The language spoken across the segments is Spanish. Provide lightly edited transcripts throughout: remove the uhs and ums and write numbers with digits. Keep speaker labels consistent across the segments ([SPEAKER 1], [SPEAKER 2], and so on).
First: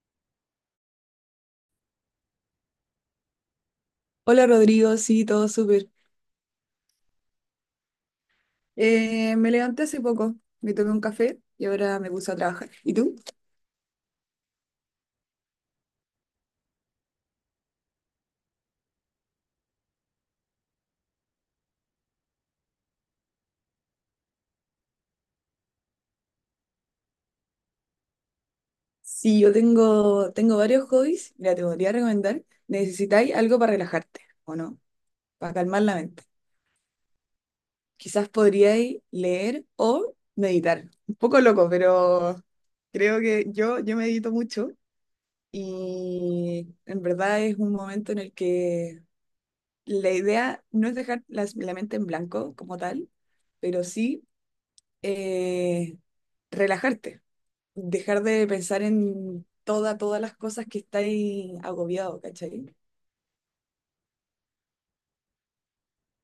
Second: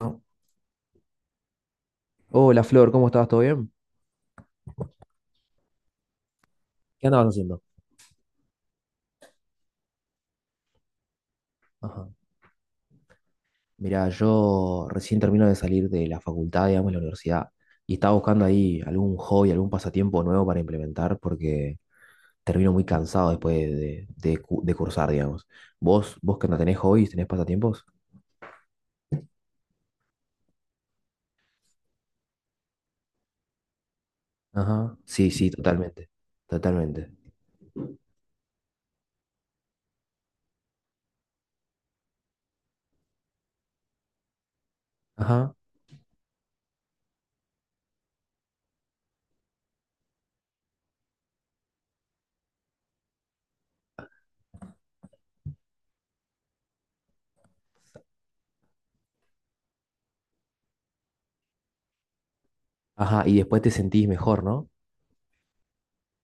[SPEAKER 1] ¿No? Hola Flor, ¿cómo estás? ¿Todo bien?
[SPEAKER 2] Hola Rodrigo, sí, todo súper.
[SPEAKER 1] ¿Qué andabas haciendo?
[SPEAKER 2] Me levanté hace poco, me tomé un café y ahora
[SPEAKER 1] Ajá.
[SPEAKER 2] me puse a trabajar. ¿Y tú?
[SPEAKER 1] Mirá, yo recién termino de salir de la facultad, digamos, de la universidad, y estaba buscando ahí algún hobby, algún pasatiempo nuevo para implementar, porque termino muy cansado después de cursar, digamos. ¿Vos que no tenés hobbies, tenés pasatiempos?
[SPEAKER 2] Sí, yo tengo varios hobbies, mira, te podría recomendar. Necesitáis algo para relajarte, ¿o no?
[SPEAKER 1] Ajá. Sí, sí,
[SPEAKER 2] Para calmar la
[SPEAKER 1] totalmente,
[SPEAKER 2] mente.
[SPEAKER 1] totalmente.
[SPEAKER 2] Quizás podríais leer o meditar. Un poco loco, pero creo que yo medito mucho
[SPEAKER 1] Ajá.
[SPEAKER 2] y en verdad es un momento en el que la idea no es dejar la mente en blanco como tal, pero sí eh, relajarte, dejar de pensar en toda, todas las cosas que estáis agobiado, ¿cachai?
[SPEAKER 1] Ajá, y después te sentís mejor, ¿no?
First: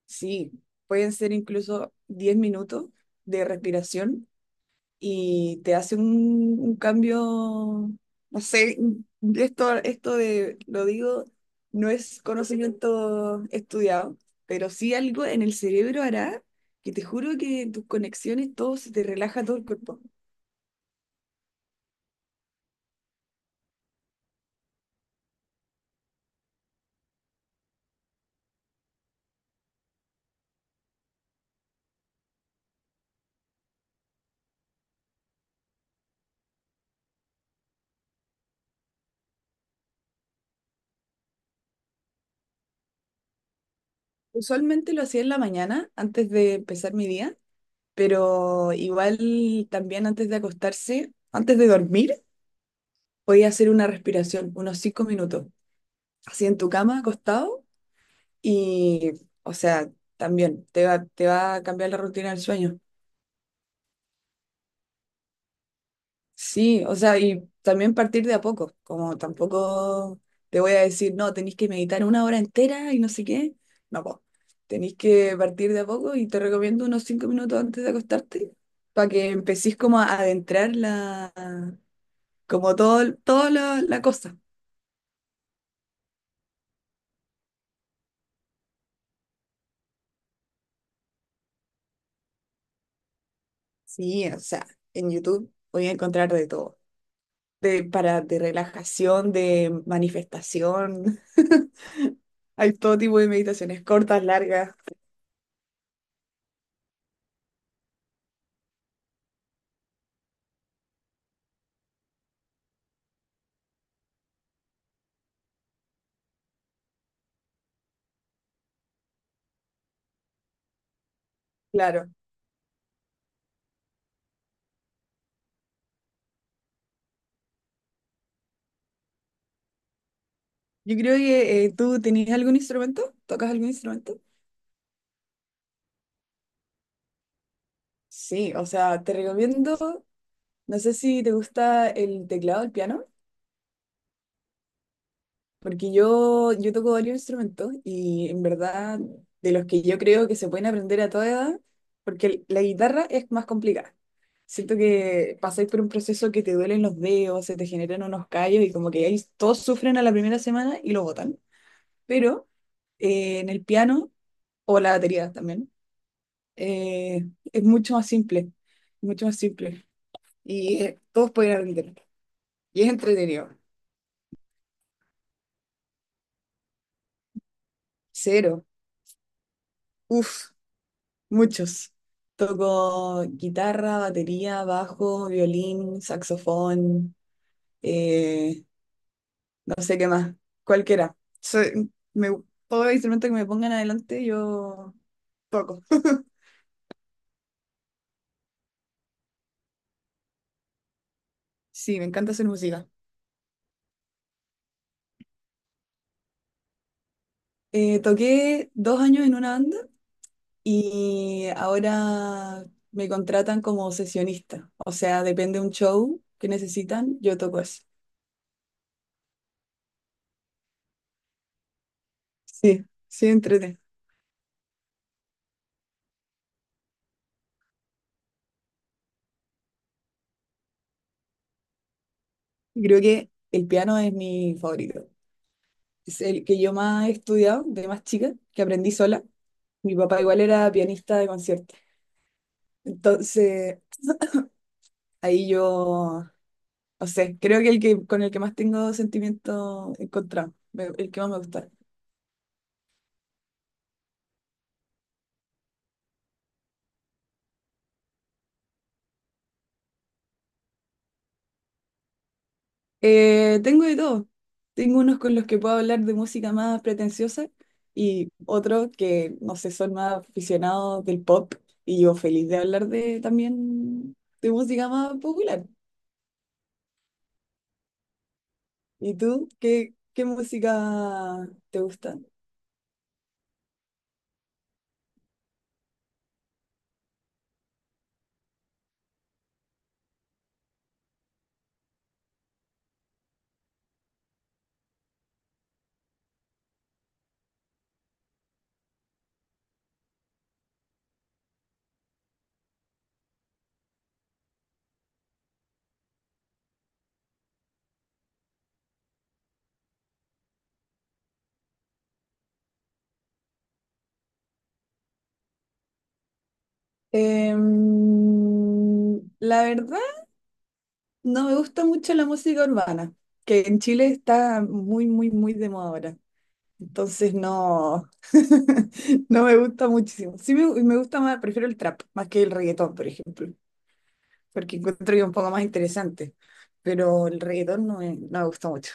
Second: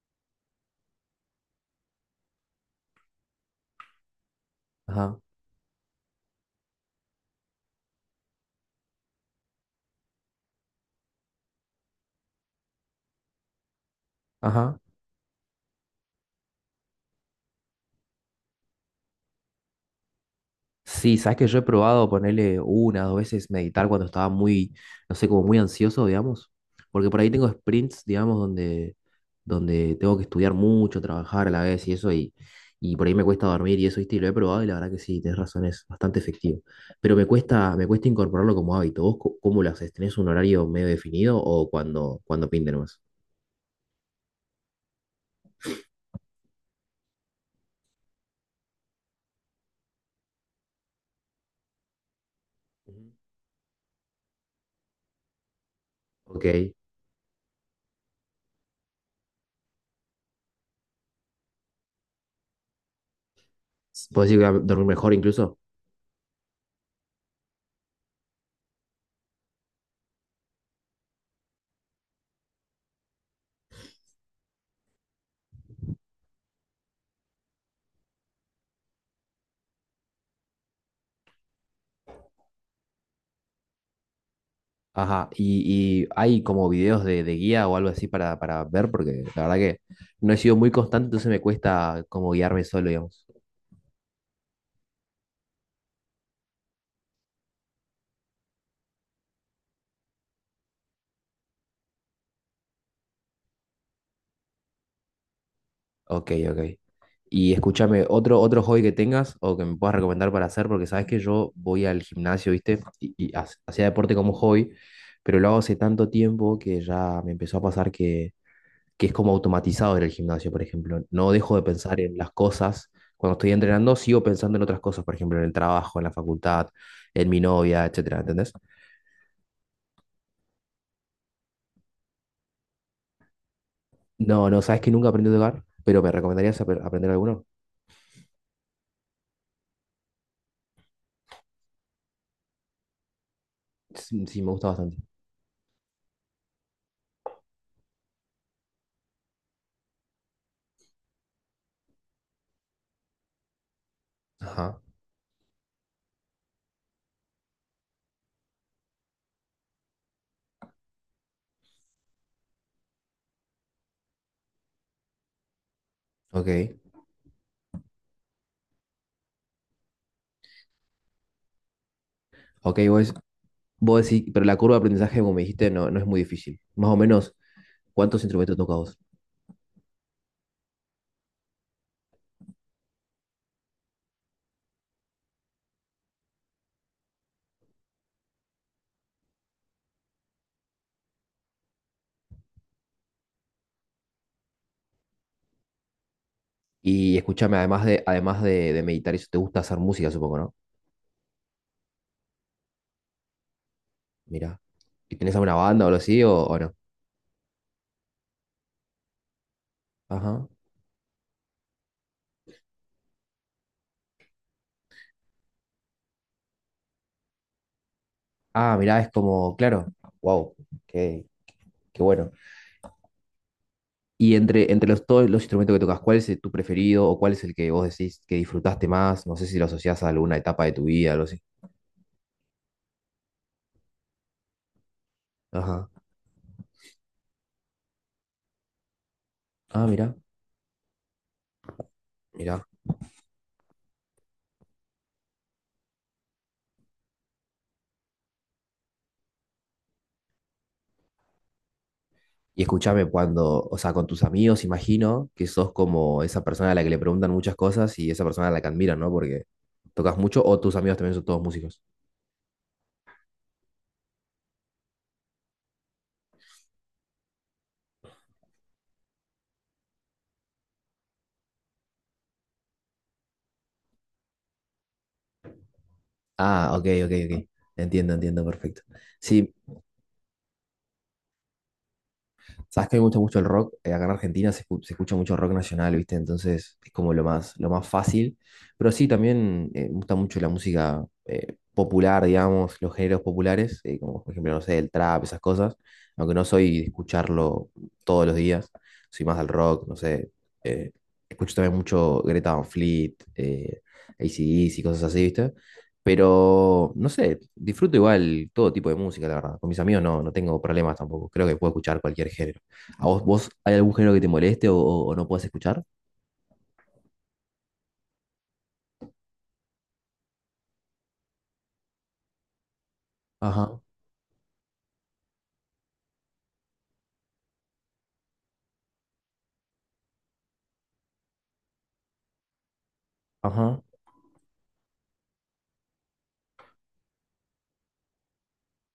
[SPEAKER 2] Sí, pueden ser incluso 10 minutos de respiración
[SPEAKER 1] Ajá.
[SPEAKER 2] y te hace un cambio, no sé, esto de, lo digo, no es conocimiento estudiado, pero
[SPEAKER 1] Ajá.
[SPEAKER 2] sí algo en el cerebro hará que te juro que tus conexiones, todo se te relaja todo el cuerpo.
[SPEAKER 1] Sí, sabes que yo he probado ponerle una, dos veces meditar cuando estaba muy, no sé, como muy ansioso, digamos. Porque por ahí tengo sprints, digamos, donde tengo que estudiar mucho, trabajar a la vez y eso, y por ahí me cuesta dormir y eso, ¿viste? Y lo he probado y la verdad que sí, tenés razón, es bastante efectivo. Pero me cuesta incorporarlo como hábito. ¿Vos cómo lo haces? ¿Tenés un horario medio definido o cuando pinte nomás?
[SPEAKER 2] Usualmente lo hacía en la mañana, antes de empezar mi día, pero igual también antes de acostarse, antes de dormir,
[SPEAKER 1] Ujú.
[SPEAKER 2] podía hacer una respiración, unos 5 minutos,
[SPEAKER 1] Ok.
[SPEAKER 2] así en tu cama, acostado, y, o sea, también te va a cambiar la rutina del sueño.
[SPEAKER 1] ¿Podés ir a dormir mejor incluso?
[SPEAKER 2] Sí, o sea, y también partir de a poco, como tampoco te voy a decir, no, tenéis que meditar una hora entera y no sé qué. No, pues, tenéis que partir de a poco y te recomiendo unos 5 minutos antes de acostarte para que empecéis como a adentrar la, como todo, todo la cosa.
[SPEAKER 1] Ajá, y hay como videos de guía o algo así para, ver, porque la verdad que no he sido muy constante, entonces me cuesta como guiarme solo, digamos.
[SPEAKER 2] Sí, o sea, en YouTube voy a encontrar de todo, de, para, de relajación, de manifestación. Hay todo tipo de meditaciones cortas, largas,
[SPEAKER 1] Ok, ok. Y escúchame, otro hobby que tengas o que me puedas recomendar para hacer, porque sabes que yo voy al gimnasio, ¿viste? Y hacía deporte como hobby, pero lo hago hace tanto tiempo que ya me empezó a pasar que es como automatizado en el gimnasio, por ejemplo. No dejo de pensar
[SPEAKER 2] claro.
[SPEAKER 1] en las cosas. Cuando estoy entrenando, sigo pensando en otras cosas, por ejemplo, en el trabajo, en la facultad, en mi novia, etcétera, ¿entendés?
[SPEAKER 2] Yo creo que tú tenías algún instrumento, tocas algún instrumento.
[SPEAKER 1] No, no, sabes que nunca aprendí a tocar, pero ¿me recomendarías aprender alguno?
[SPEAKER 2] Sí, o sea, te recomiendo, no sé si te gusta el teclado, el piano,
[SPEAKER 1] Sí, sí, me gusta bastante.
[SPEAKER 2] porque yo toco varios instrumentos y en verdad de los que yo creo que se pueden aprender a toda edad, porque la guitarra es más complicada. Siento
[SPEAKER 1] Ajá,
[SPEAKER 2] que pasáis por un proceso que te duelen los dedos, se te generan unos callos y como que ahí todos sufren a la primera semana y lo botan. Pero en el piano o la batería también.
[SPEAKER 1] ok.
[SPEAKER 2] Es mucho más simple, mucho más simple. Y todos pueden aprender.
[SPEAKER 1] Ok,
[SPEAKER 2] Y es
[SPEAKER 1] vos,
[SPEAKER 2] entretenido.
[SPEAKER 1] vos decís, pero la curva de aprendizaje, como me dijiste, no, no es muy difícil. Más o menos, ¿cuántos instrumentos
[SPEAKER 2] Cero.
[SPEAKER 1] tocas vos?
[SPEAKER 2] Uf, muchos. Toco guitarra, batería, bajo, violín, saxofón, eh, no sé qué más, cualquiera. Me, Todo instrumento que me pongan adelante, yo toco.
[SPEAKER 1] Y escúchame, además de meditar, eso te gusta hacer música, supongo, ¿no?
[SPEAKER 2] Sí, me encanta hacer música.
[SPEAKER 1] Mira. ¿Y tenés alguna banda o algo así o no?
[SPEAKER 2] Toqué 2 años en una banda
[SPEAKER 1] Ajá.
[SPEAKER 2] y ahora me contratan como sesionista. O sea, depende de un show que necesitan, yo toco eso.
[SPEAKER 1] Ah, mirá, es como, claro, wow, qué, qué bueno.
[SPEAKER 2] Sí, sí, entrete.
[SPEAKER 1] Y entre todos los instrumentos que tocas, ¿cuál es tu preferido o cuál es el que vos decís que disfrutaste más? No sé si lo asociás a alguna etapa de tu vida, algo así.
[SPEAKER 2] Creo que el piano es mi favorito.
[SPEAKER 1] Ajá.
[SPEAKER 2] Es el que yo más he estudiado de más chica, que aprendí sola.
[SPEAKER 1] Ah,
[SPEAKER 2] Mi
[SPEAKER 1] mirá,
[SPEAKER 2] papá igual era pianista de concierto.
[SPEAKER 1] mirá.
[SPEAKER 2] Entonces, ahí yo, no sé, creo que el que con el que más tengo sentimiento encontrado, el que más me gusta.
[SPEAKER 1] Y escúchame cuando, o sea, con tus amigos, imagino que sos como esa persona a la que le preguntan muchas cosas y esa persona a la que admiran, ¿no? Porque tocas mucho o tus amigos también son todos músicos.
[SPEAKER 2] Tengo de todo. Tengo unos con los que puedo hablar de música más pretenciosa y otros que, no sé, son más aficionados del pop y yo feliz de hablar de también de música más popular.
[SPEAKER 1] Ah, ok, ok, ok. Entiendo, entiendo, perfecto.
[SPEAKER 2] ¿Y tú?
[SPEAKER 1] Sí,
[SPEAKER 2] ¿Qué música te gusta?
[SPEAKER 1] sabes que me gusta mucho el rock. Acá en Argentina se escucha mucho rock nacional, ¿viste? Entonces es como lo más fácil. Pero sí, también me gusta mucho la música popular, digamos, los géneros populares, como por ejemplo, no sé, el trap, esas cosas. Aunque no soy de escucharlo todos los días, soy más del rock, no sé. eh, escucho también mucho Greta Van Fleet, AC/DC y cosas así, ¿viste? Pero, no sé, disfruto igual todo tipo de música, la verdad. Con mis amigos no, no tengo problemas tampoco. Creo que puedo escuchar cualquier género. ¿A vos, hay algún género que te moleste o no puedas escuchar?
[SPEAKER 2] La verdad, no me gusta mucho la música urbana, que en
[SPEAKER 1] Ajá,
[SPEAKER 2] Chile está muy, muy, muy de moda ahora. Entonces no, no me gusta muchísimo. Sí me gusta más, prefiero el trap más que el reggaetón, por ejemplo,
[SPEAKER 1] ajá.
[SPEAKER 2] porque encuentro que es un poco más interesante, pero el reggaetón no me gusta mucho.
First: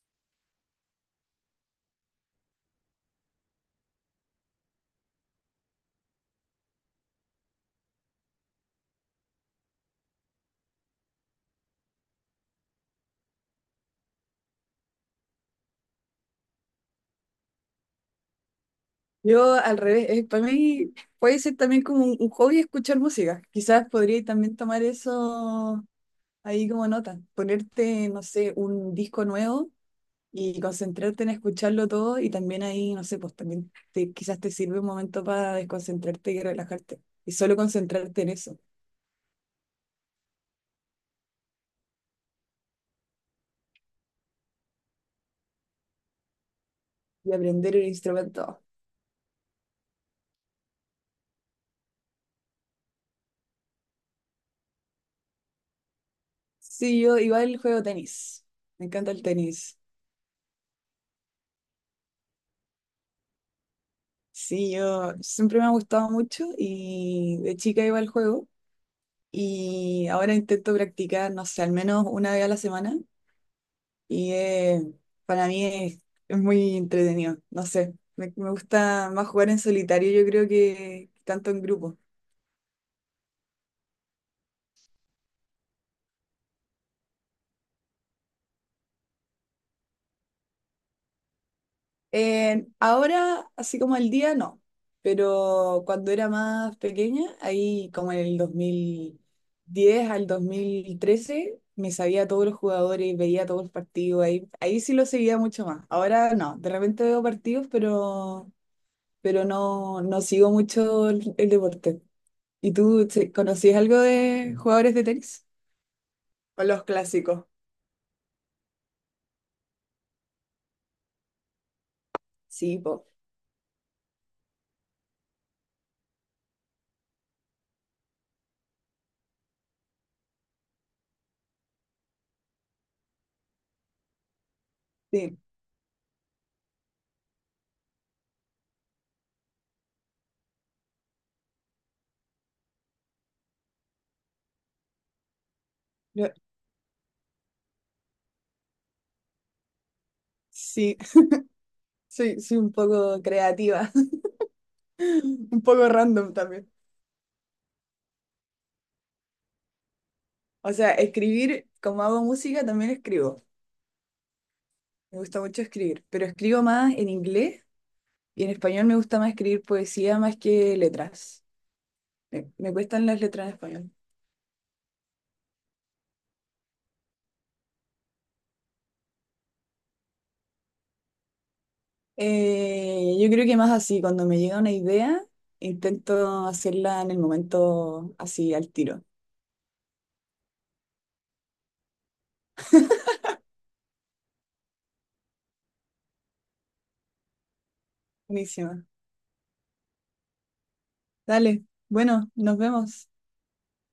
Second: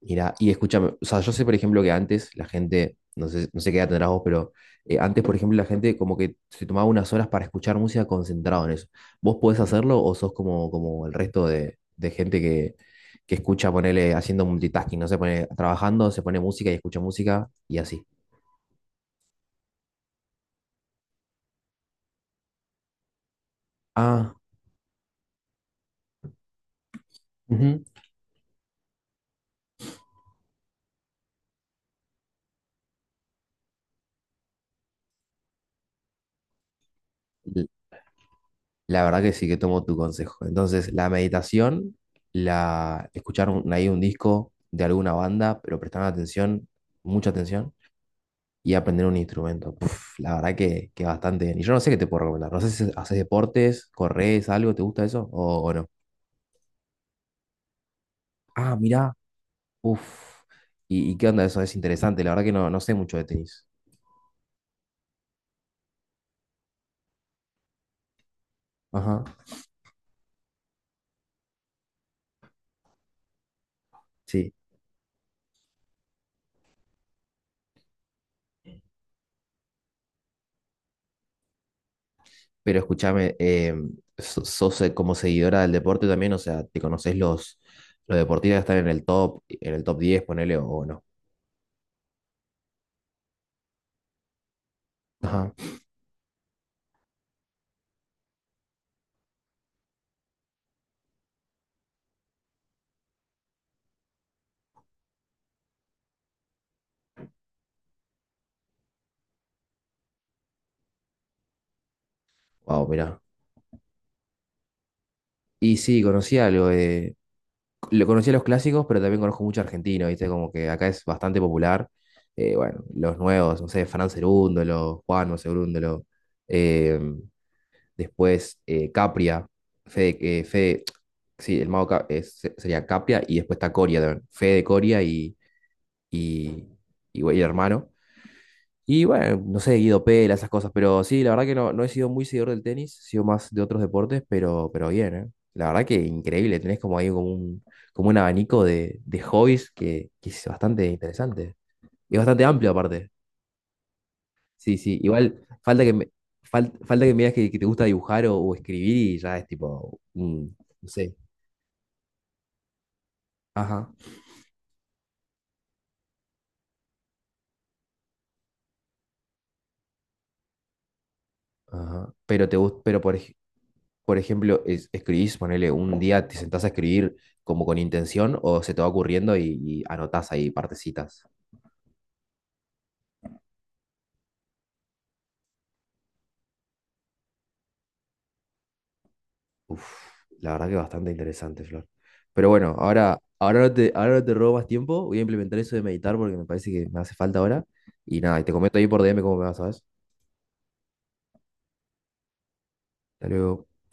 [SPEAKER 1] Mira, y escúchame, o sea, yo sé, por ejemplo, que antes la gente, no sé qué edad tendrás vos, pero antes, por ejemplo, la gente como que se tomaba unas horas para escuchar música concentrado en eso. ¿Vos podés hacerlo o sos como el resto de gente que escucha, ponele, haciendo multitasking, no sé, pone trabajando, se pone música y escucha música y así?
[SPEAKER 2] Yo al revés, para mí puede ser también como un hobby escuchar música. Quizás podría
[SPEAKER 1] Ah,
[SPEAKER 2] también tomar eso ahí como nota,
[SPEAKER 1] ujú.
[SPEAKER 2] ponerte, no sé, un disco nuevo y concentrarte en escucharlo todo y también ahí, no sé, pues también te, quizás te sirve un momento para desconcentrarte y relajarte. Y solo concentrarte en eso
[SPEAKER 1] La verdad que sí que tomo tu consejo. Entonces, la meditación, la escuchar ahí un disco de alguna banda, pero prestar atención, mucha
[SPEAKER 2] y
[SPEAKER 1] atención,
[SPEAKER 2] aprender el instrumento.
[SPEAKER 1] y aprender un instrumento. Puf, la verdad que bastante bien. Y yo no sé qué te puedo recomendar. No sé si haces deportes, corres, algo, ¿te gusta eso? ¿O no?
[SPEAKER 2] Sí, yo igual juego tenis.
[SPEAKER 1] Ah,
[SPEAKER 2] Me encanta
[SPEAKER 1] mirá,
[SPEAKER 2] el tenis.
[SPEAKER 1] uf. ¿Y qué onda eso? Es interesante. La verdad que no, no sé mucho de tenis.
[SPEAKER 2] Sí, yo siempre me ha gustado mucho y de chica iba al juego
[SPEAKER 1] Ajá.
[SPEAKER 2] y ahora intento practicar, no sé, al menos una vez a la semana y
[SPEAKER 1] Sí.
[SPEAKER 2] para mí es muy entretenido, no sé, me gusta más jugar en solitario yo creo que tanto en grupo.
[SPEAKER 1] Pero escúchame, sos como seguidora del deporte también, o sea, ¿te conoces los deportistas que están en el top diez ponele, o no?
[SPEAKER 2] Ahora, así como el día, no.
[SPEAKER 1] Ajá.
[SPEAKER 2] Pero cuando era más pequeña, ahí como en el 2010 al 2013 me sabía a todos los jugadores, veía todos los partidos, ahí sí lo seguía mucho más. Ahora no, de repente veo partidos, pero no, no sigo mucho el deporte. ¿Y
[SPEAKER 1] Wow,
[SPEAKER 2] tú?
[SPEAKER 1] mirá.
[SPEAKER 2] ¿Conocías algo de jugadores de tenis?
[SPEAKER 1] Y sí, conocí
[SPEAKER 2] O
[SPEAKER 1] algo,
[SPEAKER 2] los clásicos.
[SPEAKER 1] lo conocía los clásicos, pero también conozco mucho argentino, ¿viste? Como que acá es bastante popular. Eh,
[SPEAKER 2] Sí,
[SPEAKER 1] bueno,
[SPEAKER 2] po.
[SPEAKER 1] los nuevos, no sé, Fran Cerúndolo, Juan Cerúndolo, eh, después Capria, Fede, eh, Fede- sí, el mago sería Capria, y después está Coria también, Fede Coria
[SPEAKER 2] Sí,
[SPEAKER 1] y, y güey, hermano. Y bueno, no sé, Guido Pela, esas cosas, pero sí, la verdad que no, no he sido muy seguidor del tenis, he sido más de otros deportes, pero bien, ¿eh? La verdad que
[SPEAKER 2] Yo-
[SPEAKER 1] increíble, tenés como ahí como un, abanico de hobbies que es bastante
[SPEAKER 2] sí,
[SPEAKER 1] interesante. Y
[SPEAKER 2] soy,
[SPEAKER 1] bastante
[SPEAKER 2] soy
[SPEAKER 1] amplio
[SPEAKER 2] un
[SPEAKER 1] aparte.
[SPEAKER 2] poco creativa.
[SPEAKER 1] Sí, sí, igual
[SPEAKER 2] Un
[SPEAKER 1] falta
[SPEAKER 2] poco
[SPEAKER 1] que me,
[SPEAKER 2] random también.
[SPEAKER 1] fal- falta que me digas que te gusta dibujar o escribir y ya es tipo,
[SPEAKER 2] O
[SPEAKER 1] no
[SPEAKER 2] sea,
[SPEAKER 1] sé.
[SPEAKER 2] escribir, como hago música, también escribo.
[SPEAKER 1] Ajá,
[SPEAKER 2] Me gusta mucho escribir, pero escribo más en inglés y en español me gusta más escribir poesía más que letras.
[SPEAKER 1] ajá. Pero
[SPEAKER 2] Me,
[SPEAKER 1] te
[SPEAKER 2] me
[SPEAKER 1] gusta, pero
[SPEAKER 2] cuestan
[SPEAKER 1] por
[SPEAKER 2] las
[SPEAKER 1] ej-
[SPEAKER 2] letras en español.
[SPEAKER 1] por ejemplo, escribís, ponele un día, te sentás a escribir como con intención o se te va ocurriendo y anotás ahí partecitas.
[SPEAKER 2] Yo creo que más así, cuando me llega una idea, intento hacerla en el momento así, al tiro.
[SPEAKER 1] Uf, la verdad que bastante interesante, Flor. Pero bueno, ahora no te robo más tiempo, voy a implementar eso de meditar porque me parece que me hace falta ahora. Y nada, y te comento
[SPEAKER 2] Buenísima.
[SPEAKER 1] ahí por DM cómo me vas, ¿sabes?
[SPEAKER 2] Dale, bueno, nos vemos.
[SPEAKER 1] Hasta luego.